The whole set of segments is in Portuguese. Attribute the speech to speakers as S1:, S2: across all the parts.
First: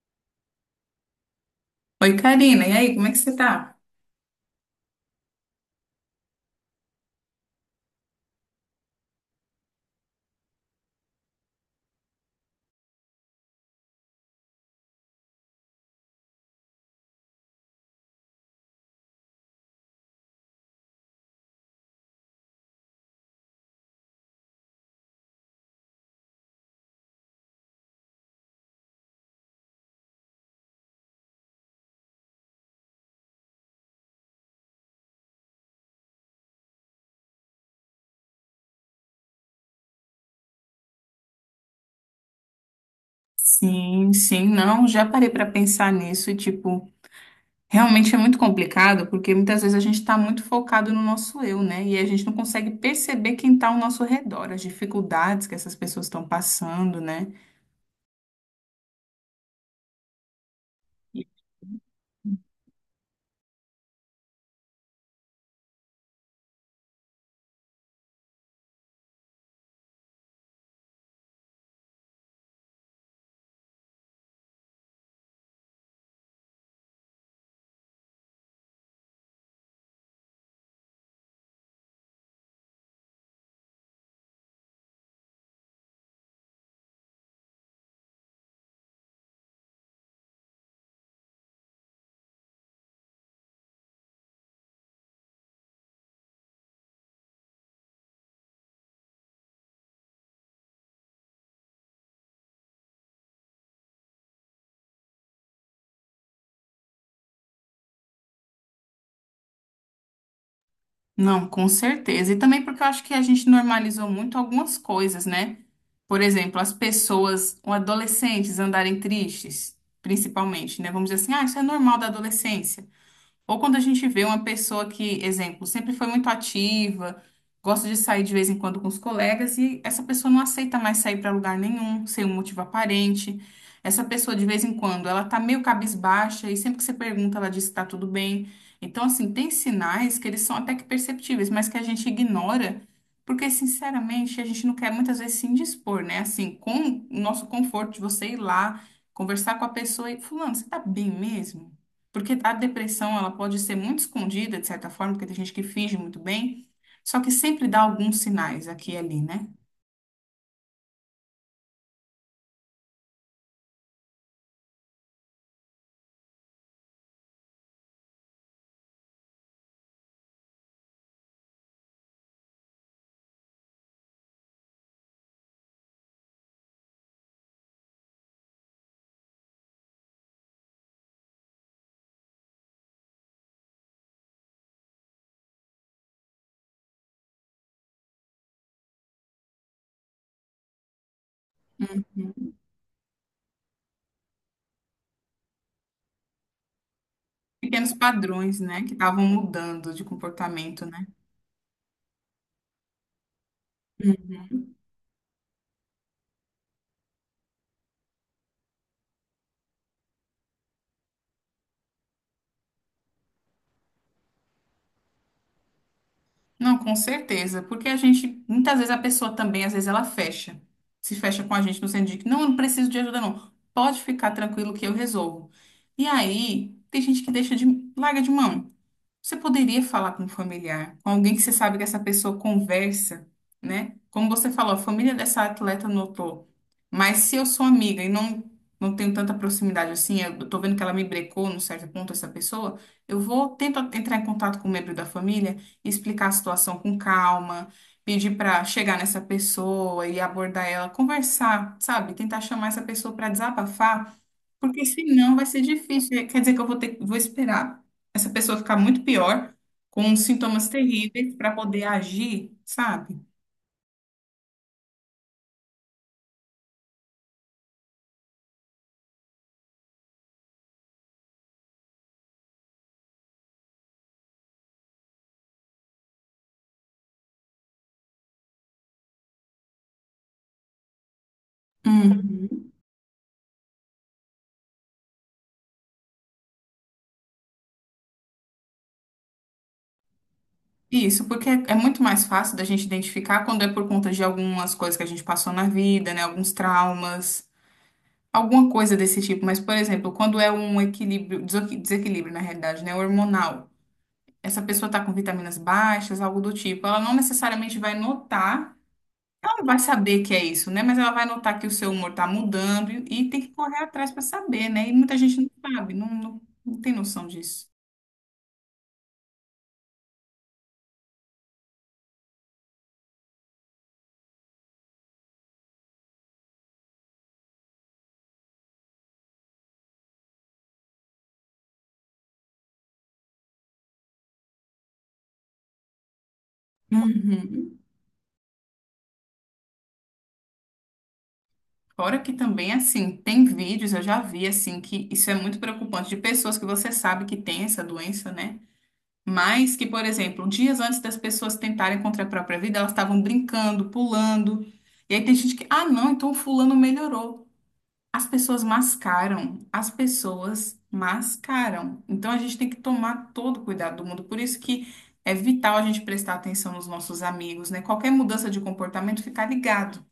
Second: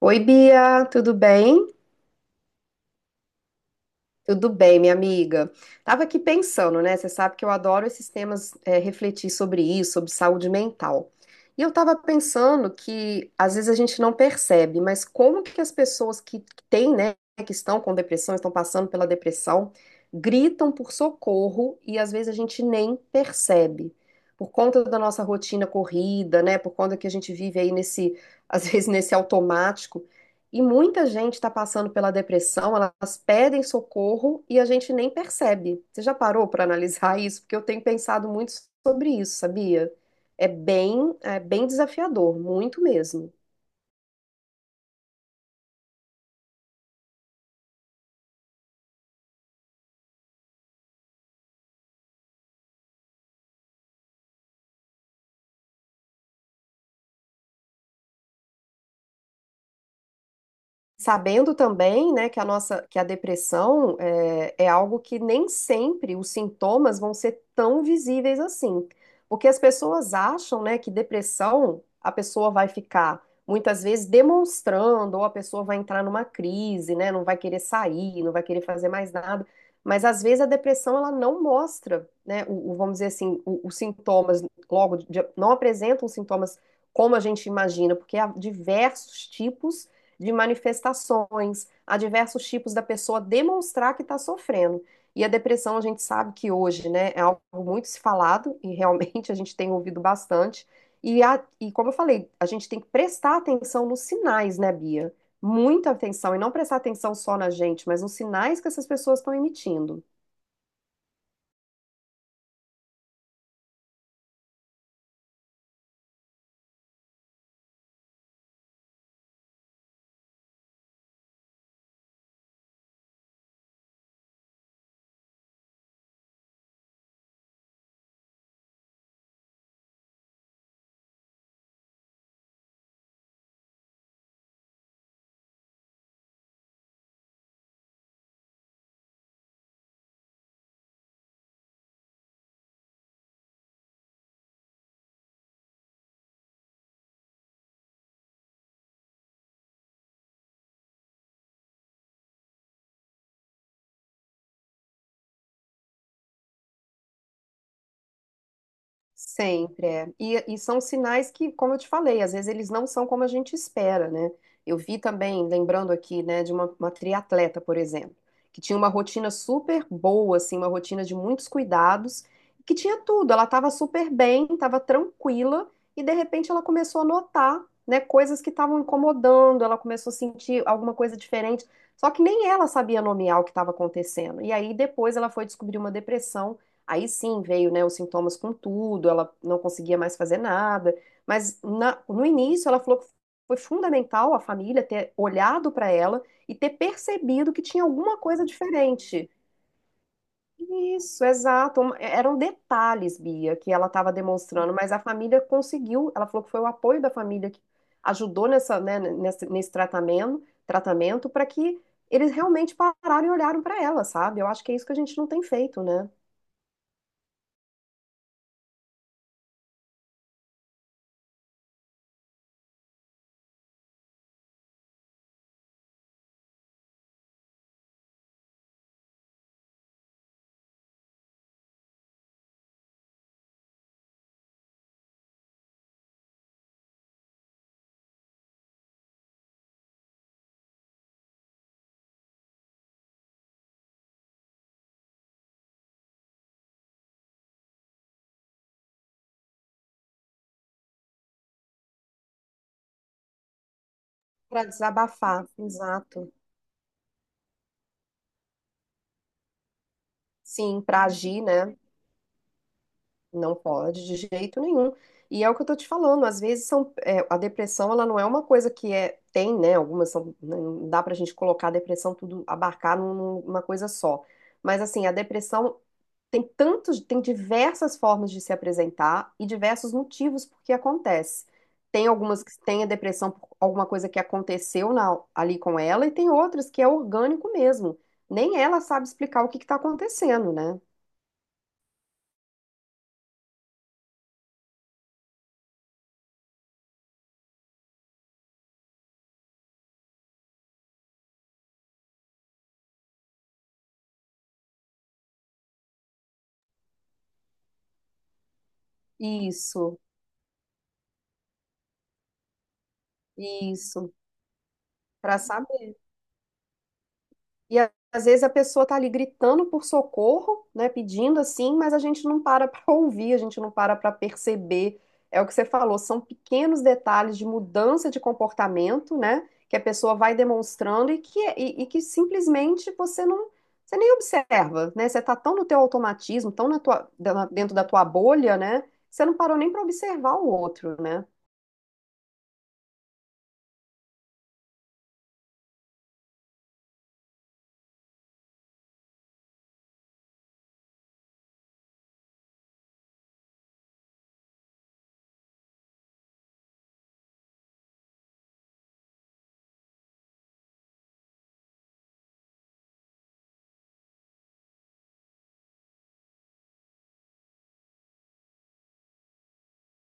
S1: Oi, Bia, tudo bem?
S2: Oi, Karina, e aí, como é que você tá?
S1: Tudo bem, minha amiga. Tava aqui pensando, né? Você sabe que eu adoro esses temas, refletir sobre isso, sobre saúde mental. E eu tava pensando que às vezes a gente não percebe, mas como que as pessoas que têm, né, que estão com depressão, estão passando pela depressão, gritam por socorro e às vezes a gente nem percebe. Por conta da nossa rotina corrida, né? Por conta que a gente vive aí nesse, às vezes nesse automático. E muita gente está passando pela depressão, elas pedem socorro e a gente nem percebe. Você já parou para analisar isso? Porque eu tenho pensado muito sobre isso, sabia? É bem desafiador, muito mesmo.
S2: Sim, sim, não, já parei para pensar nisso e, tipo, realmente é muito complicado, porque muitas vezes a gente está muito focado no nosso eu, né? E a gente não consegue perceber quem está ao nosso redor, as dificuldades que essas pessoas estão passando, né? E-
S1: Sabendo também, né, que a depressão é algo que nem sempre os sintomas vão ser tão visíveis assim. Porque as pessoas acham, né, que depressão a pessoa vai ficar muitas vezes demonstrando, ou a pessoa vai entrar numa crise, né, não vai querer sair, não vai querer fazer mais nada. Mas às vezes a depressão ela não mostra, né, vamos dizer assim, os sintomas logo, não apresentam os sintomas como a gente imagina, porque há diversos tipos de manifestações, há diversos tipos da pessoa demonstrar que está sofrendo. E a depressão, a gente sabe que hoje, né, é algo muito se falado e realmente a gente tem ouvido bastante. E como eu falei, a gente tem que prestar atenção nos sinais, né, Bia? Muita atenção e não prestar atenção só na gente, mas nos sinais que essas pessoas estão emitindo.
S2: Não, com certeza. E também porque eu acho que a gente normalizou muito algumas coisas, né? Por exemplo, as pessoas, ou adolescentes andarem tristes, principalmente, né? Vamos dizer assim, ah, isso é normal da adolescência. Ou quando a gente vê uma pessoa que, exemplo, sempre foi muito ativa, gosta de sair de vez em quando com os colegas e essa pessoa não aceita mais sair para lugar nenhum, sem um motivo aparente. Essa pessoa de vez em quando, ela tá meio cabisbaixa e sempre que você pergunta, ela diz que tá tudo bem. Então, assim, tem sinais que eles são até que perceptíveis, mas que a gente ignora, porque sinceramente, a gente não quer muitas vezes se indispor, né? Assim, com o nosso conforto de você ir lá, conversar com a pessoa e fulano, você tá bem mesmo? Porque a depressão, ela pode ser muito escondida, de certa forma, porque tem gente que finge muito bem, só que sempre dá alguns sinais aqui e ali, né?
S1: Sempre é. E são sinais que, como eu te falei, às vezes eles não são como a gente espera, né? Eu vi também, lembrando aqui, né, de uma triatleta, por exemplo, que tinha uma rotina super boa, assim, uma rotina de muitos cuidados, que tinha tudo. Ela estava super bem, estava tranquila, e de repente ela começou a notar, né, coisas que estavam incomodando, ela começou a sentir alguma coisa diferente. Só que nem ela sabia nomear o que estava acontecendo. E aí depois ela foi descobrir uma depressão. Aí sim veio, né, os sintomas com tudo, ela não conseguia mais fazer nada, mas no início ela falou que foi fundamental a família ter olhado para ela e ter percebido que tinha
S2: Pequenos
S1: alguma coisa
S2: padrões, né, que estavam
S1: diferente.
S2: mudando de comportamento, né?
S1: Isso, exato. Eram detalhes, Bia, que ela estava
S2: Uhum.
S1: demonstrando, mas a família conseguiu. Ela falou que foi o apoio da família que ajudou nessa, né, nesse tratamento, tratamento para que eles realmente pararam e olharam para ela, sabe? Eu acho que é isso que a gente não tem feito, né?
S2: Não, com certeza, porque a gente, muitas vezes a pessoa também, às vezes ela fecha, se fecha com a gente no sentido de que não, eu não preciso de ajuda, não, pode ficar tranquilo que eu resolvo. E aí, tem gente que deixa de, larga de mão. Você poderia falar com um familiar, com alguém que você sabe que essa pessoa conversa, né? Como você falou, a família dessa atleta notou. Mas se eu sou amiga e não, não tenho tanta proximidade assim, eu tô vendo que ela me brecou num certo ponto, essa pessoa, eu vou tentar entrar em contato com o membro da família, explicar a situação com calma, pedir para chegar nessa pessoa e abordar ela, conversar, sabe? Tentar chamar essa pessoa para desabafar.
S1: Para
S2: Porque senão vai
S1: desabafar,
S2: ser difícil.
S1: exato.
S2: Quer dizer que eu vou ter, vou esperar essa pessoa ficar muito pior, com sintomas
S1: Sim, para
S2: terríveis,
S1: agir,
S2: para
S1: né?
S2: poder agir, sabe?
S1: Não pode de jeito nenhum. E é o que eu tô te falando, às vezes, a depressão, ela não é uma coisa que é, tem, né? Algumas são, né? Não dá pra gente colocar a depressão tudo, abarcar numa coisa só. Mas assim, a depressão tem tantos, tem diversas formas de se apresentar e diversos motivos por que acontece. Tem algumas que
S2: Uhum.
S1: têm a depressão por alguma coisa que aconteceu ali com ela, e tem outras que é orgânico mesmo. Nem ela sabe explicar o que está acontecendo, né?
S2: Isso, porque é, é muito mais fácil da gente identificar quando é por conta de algumas coisas que a gente passou na vida, né? Alguns traumas, alguma coisa desse tipo. Mas, por exemplo, quando é um equilíbrio, desequilíbrio, na realidade, né? Hormonal. Essa pessoa tá com vitaminas baixas, algo do tipo. Ela não necessariamente vai notar. Ela não vai
S1: Isso,
S2: saber que é isso, né? Mas ela vai notar que o seu humor está mudando e tem que correr atrás
S1: isso,
S2: para saber, né? E muita gente
S1: para
S2: não sabe,
S1: saber.
S2: não tem noção disso.
S1: E às vezes a pessoa tá ali gritando por socorro, né, pedindo assim, mas a gente não para para ouvir, a gente não para para perceber. É o que você falou, são pequenos detalhes de mudança de comportamento, né, que a pessoa vai demonstrando e e que simplesmente você não, você nem observa, né? Você tá tão no teu automatismo, tão na dentro
S2: Uhum.
S1: da tua bolha, né? Você não parou nem para observar o outro, né?
S2: Fora que também, assim, tem vídeos, eu já vi, assim, que isso é muito preocupante, de pessoas que você sabe que tem essa doença, né? Mas que, por exemplo, dias antes das pessoas tentarem contra a própria vida, elas estavam brincando, pulando. E aí tem gente que, ah, não, então fulano melhorou. As pessoas mascaram, as pessoas mascaram. Então a gente tem que tomar todo o cuidado do mundo. Por isso que é vital a gente prestar atenção nos nossos amigos, né? Qualquer mudança de comportamento, ficar ligado.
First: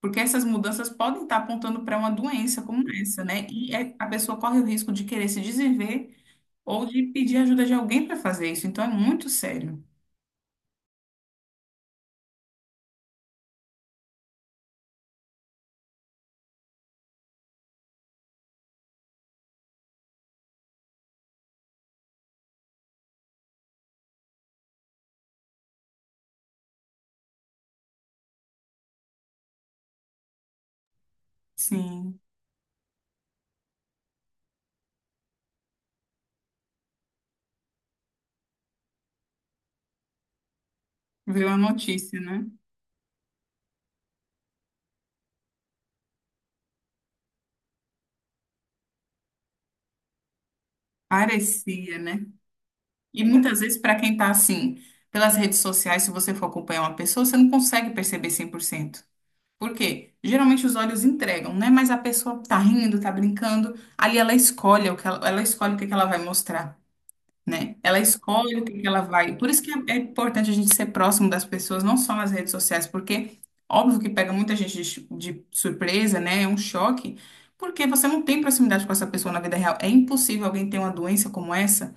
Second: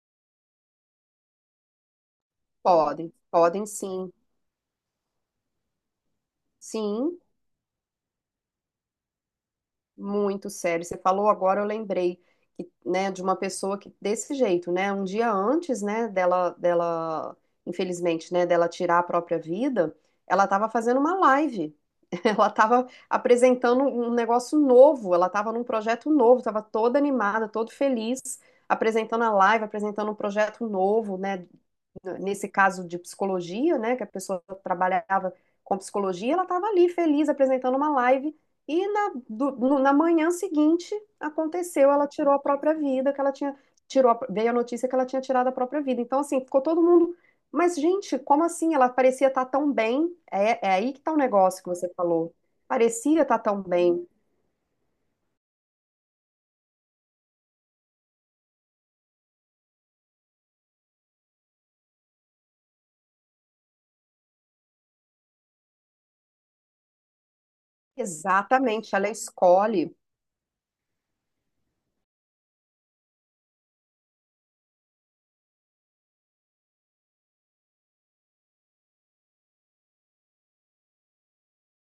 S2: Porque essas mudanças podem estar apontando para uma doença como
S1: Podem,
S2: essa, né?
S1: podem
S2: A
S1: sim,
S2: pessoa corre o risco de querer se desviver ou de
S1: sim.
S2: pedir ajuda de alguém para fazer isso. Então é muito sério.
S1: Muito sério. Você falou agora, eu lembrei que, né, de uma pessoa que desse jeito, né, um dia antes, né, infelizmente, né, dela tirar a própria vida, ela estava fazendo uma live. Ela estava apresentando um negócio novo, ela estava num projeto novo, estava toda animada, todo feliz, apresentando a live, apresentando um projeto novo, né,
S2: Sim,
S1: nesse caso de psicologia, né, que a pessoa trabalhava com psicologia, ela estava ali feliz apresentando uma live e na, do- no- na manhã seguinte
S2: viu a
S1: aconteceu, ela
S2: notícia,
S1: tirou a
S2: né?
S1: própria vida, que ela tinha veio a notícia que ela tinha tirado a própria vida. Então assim, ficou todo mundo, mas gente, como assim? Ela parecia estar tão bem. É aí que está o negócio que você
S2: Parecia, né?
S1: falou. Parecia
S2: E
S1: estar
S2: muitas
S1: tão
S2: vezes, para
S1: bem.
S2: quem está assim, pelas redes sociais, se você for acompanhar uma pessoa, você não consegue perceber 100%. Por cento. Por quê? Geralmente os olhos entregam, né? Mas a pessoa tá rindo, tá brincando, ali ela escolhe o que ela escolhe o que que ela vai mostrar, né? Ela escolhe o que que
S1: Exatamente,
S2: ela
S1: ela
S2: vai. Por isso que é
S1: escolhe,
S2: importante a gente ser próximo das pessoas, não só nas redes sociais, porque óbvio que pega muita gente de surpresa, né? É um choque, porque você não tem proximidade com essa pessoa na vida real. É impossível alguém ter uma doença como essa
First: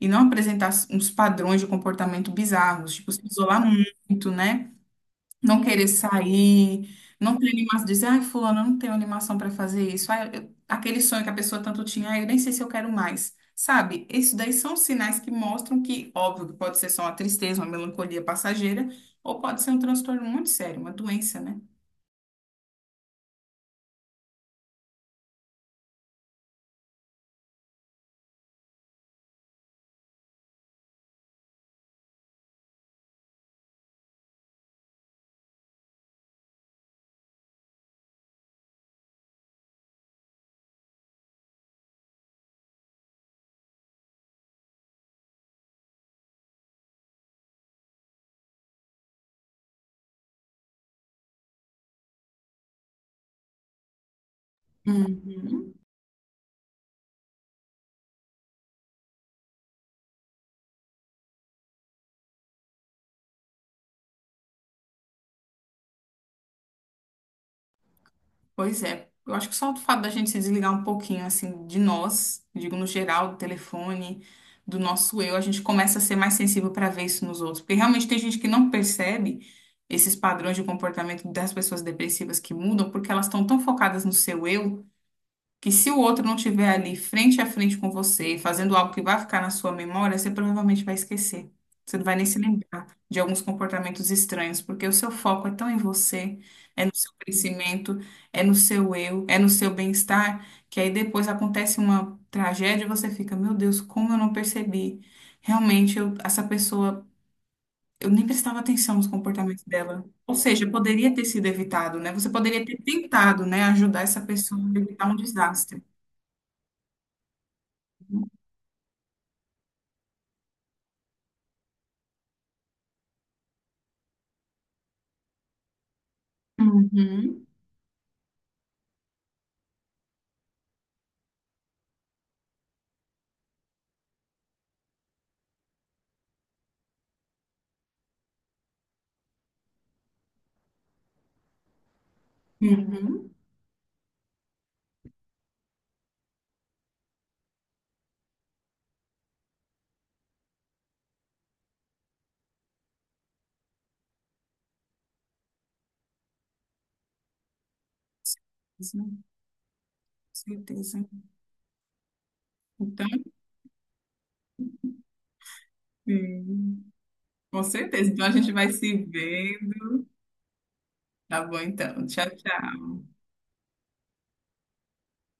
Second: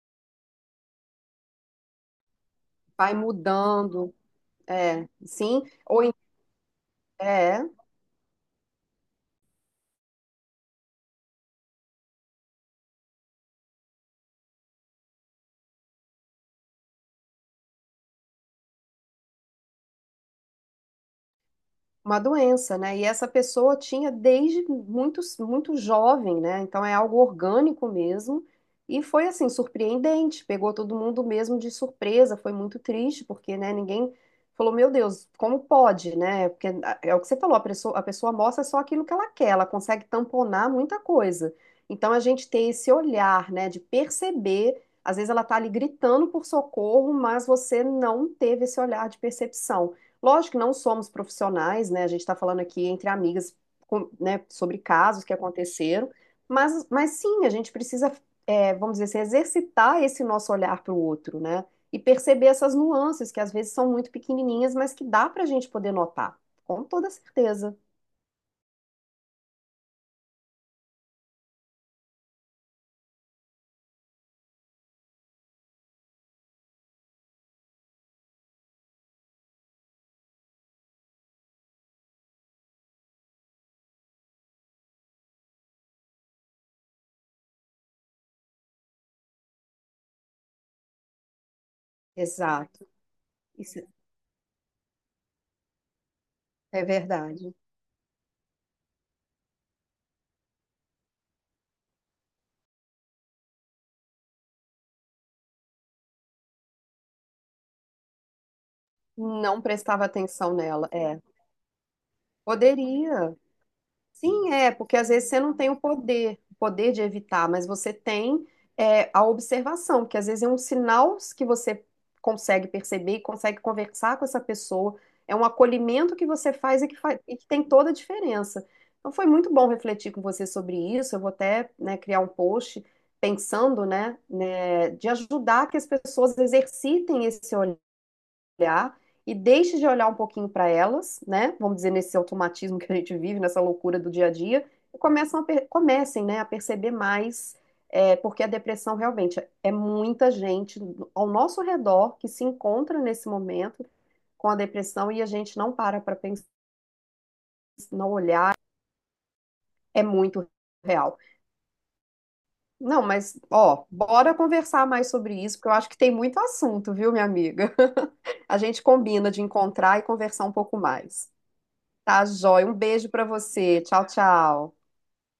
S2: e não apresentar uns padrões de comportamento bizarros, tipo,
S1: vai
S2: se isolar
S1: mudando.
S2: muito, né?
S1: É,
S2: Não
S1: sim,
S2: querer
S1: ou em-
S2: sair, não ter
S1: é,
S2: animação, dizer, ai, fulano, eu não tenho animação para fazer isso. Ai, aquele sonho que a pessoa tanto tinha, ai, eu nem sei se eu quero mais. Sabe? Isso daí são sinais que mostram que, óbvio, que pode ser só uma tristeza, uma melancolia passageira, ou pode ser um transtorno muito sério, uma doença, né?
S1: uma doença, né? E essa pessoa tinha desde muito, muito jovem, né? Então é algo orgânico mesmo. E foi assim, surpreendente, pegou todo mundo mesmo de surpresa, foi muito triste, porque, né, ninguém falou, meu Deus, como pode, né? Porque ah, é o que você falou, a pessoa mostra só aquilo que ela quer, ela consegue tamponar muita coisa. Então a gente tem esse olhar, né, de perceber, às vezes ela tá ali gritando por socorro, mas você não teve esse olhar de percepção. Lógico que não somos profissionais, né? A gente está falando aqui entre amigas, né, sobre casos que
S2: Uhum.
S1: aconteceram, mas sim, a gente precisa, é, vamos dizer assim, exercitar esse nosso olhar para o outro, né? E perceber essas nuances que às vezes são muito pequenininhas, mas que dá para a gente poder notar, com toda certeza.
S2: Pois é, eu acho que só o fato da gente se desligar um pouquinho, assim, de nós, digo no geral, do telefone, do nosso eu, a gente começa a ser mais sensível para ver isso nos outros. Porque realmente tem gente que não percebe esses padrões de comportamento das pessoas depressivas que mudam, porque elas estão tão focadas no seu eu que se o outro não tiver ali frente a frente com você, fazendo algo que vai ficar na sua memória, você provavelmente vai esquecer. Você não vai nem se lembrar
S1: Exato,
S2: de alguns
S1: isso
S2: comportamentos estranhos, porque o seu foco é tão em você, é
S1: é
S2: no seu
S1: verdade.
S2: crescimento, é no seu eu, é no seu bem-estar, que aí depois acontece uma tragédia e você fica, meu Deus, como eu não percebi? Realmente, essa pessoa, eu nem prestava atenção nos
S1: Não
S2: comportamentos dela.
S1: prestava
S2: Ou
S1: atenção
S2: seja,
S1: nela,
S2: poderia
S1: é.
S2: ter sido evitado, né? Você poderia ter
S1: Poderia.
S2: tentado, né, ajudar essa
S1: Sim,
S2: pessoa
S1: é,
S2: a
S1: porque
S2: evitar
S1: às
S2: um
S1: vezes você não tem
S2: desastre.
S1: o poder de evitar, mas você tem é, a observação, que às vezes é um sinal que você consegue perceber e consegue conversar com essa pessoa, é um acolhimento que você faz e e
S2: Uhum,
S1: que tem toda a diferença. Então foi muito bom refletir com você sobre isso, eu vou até, né, criar um post pensando, né, de ajudar que as pessoas exercitem esse olhar e deixe de olhar um pouquinho para elas, né? Vamos dizer, nesse automatismo que a gente
S2: uhum.
S1: vive, nessa loucura do dia a dia, e comecem, né, a perceber mais, é, porque a depressão realmente é muita gente ao nosso redor que se encontra nesse momento com a depressão e a gente não para para pensar, não olhar, é muito
S2: Certeza,
S1: real.
S2: certeza.
S1: Não,
S2: Então,
S1: mas, ó, bora conversar mais sobre isso, porque eu acho que tem muito
S2: hum,
S1: assunto, viu, minha
S2: com
S1: amiga?
S2: certeza. Então a gente
S1: A
S2: vai
S1: gente
S2: se
S1: combina de
S2: vendo.
S1: encontrar e conversar um pouco mais.
S2: Tá bom, então.
S1: Tá,
S2: Tchau,
S1: joia.
S2: tchau.
S1: Um beijo pra você. Tchau, tchau.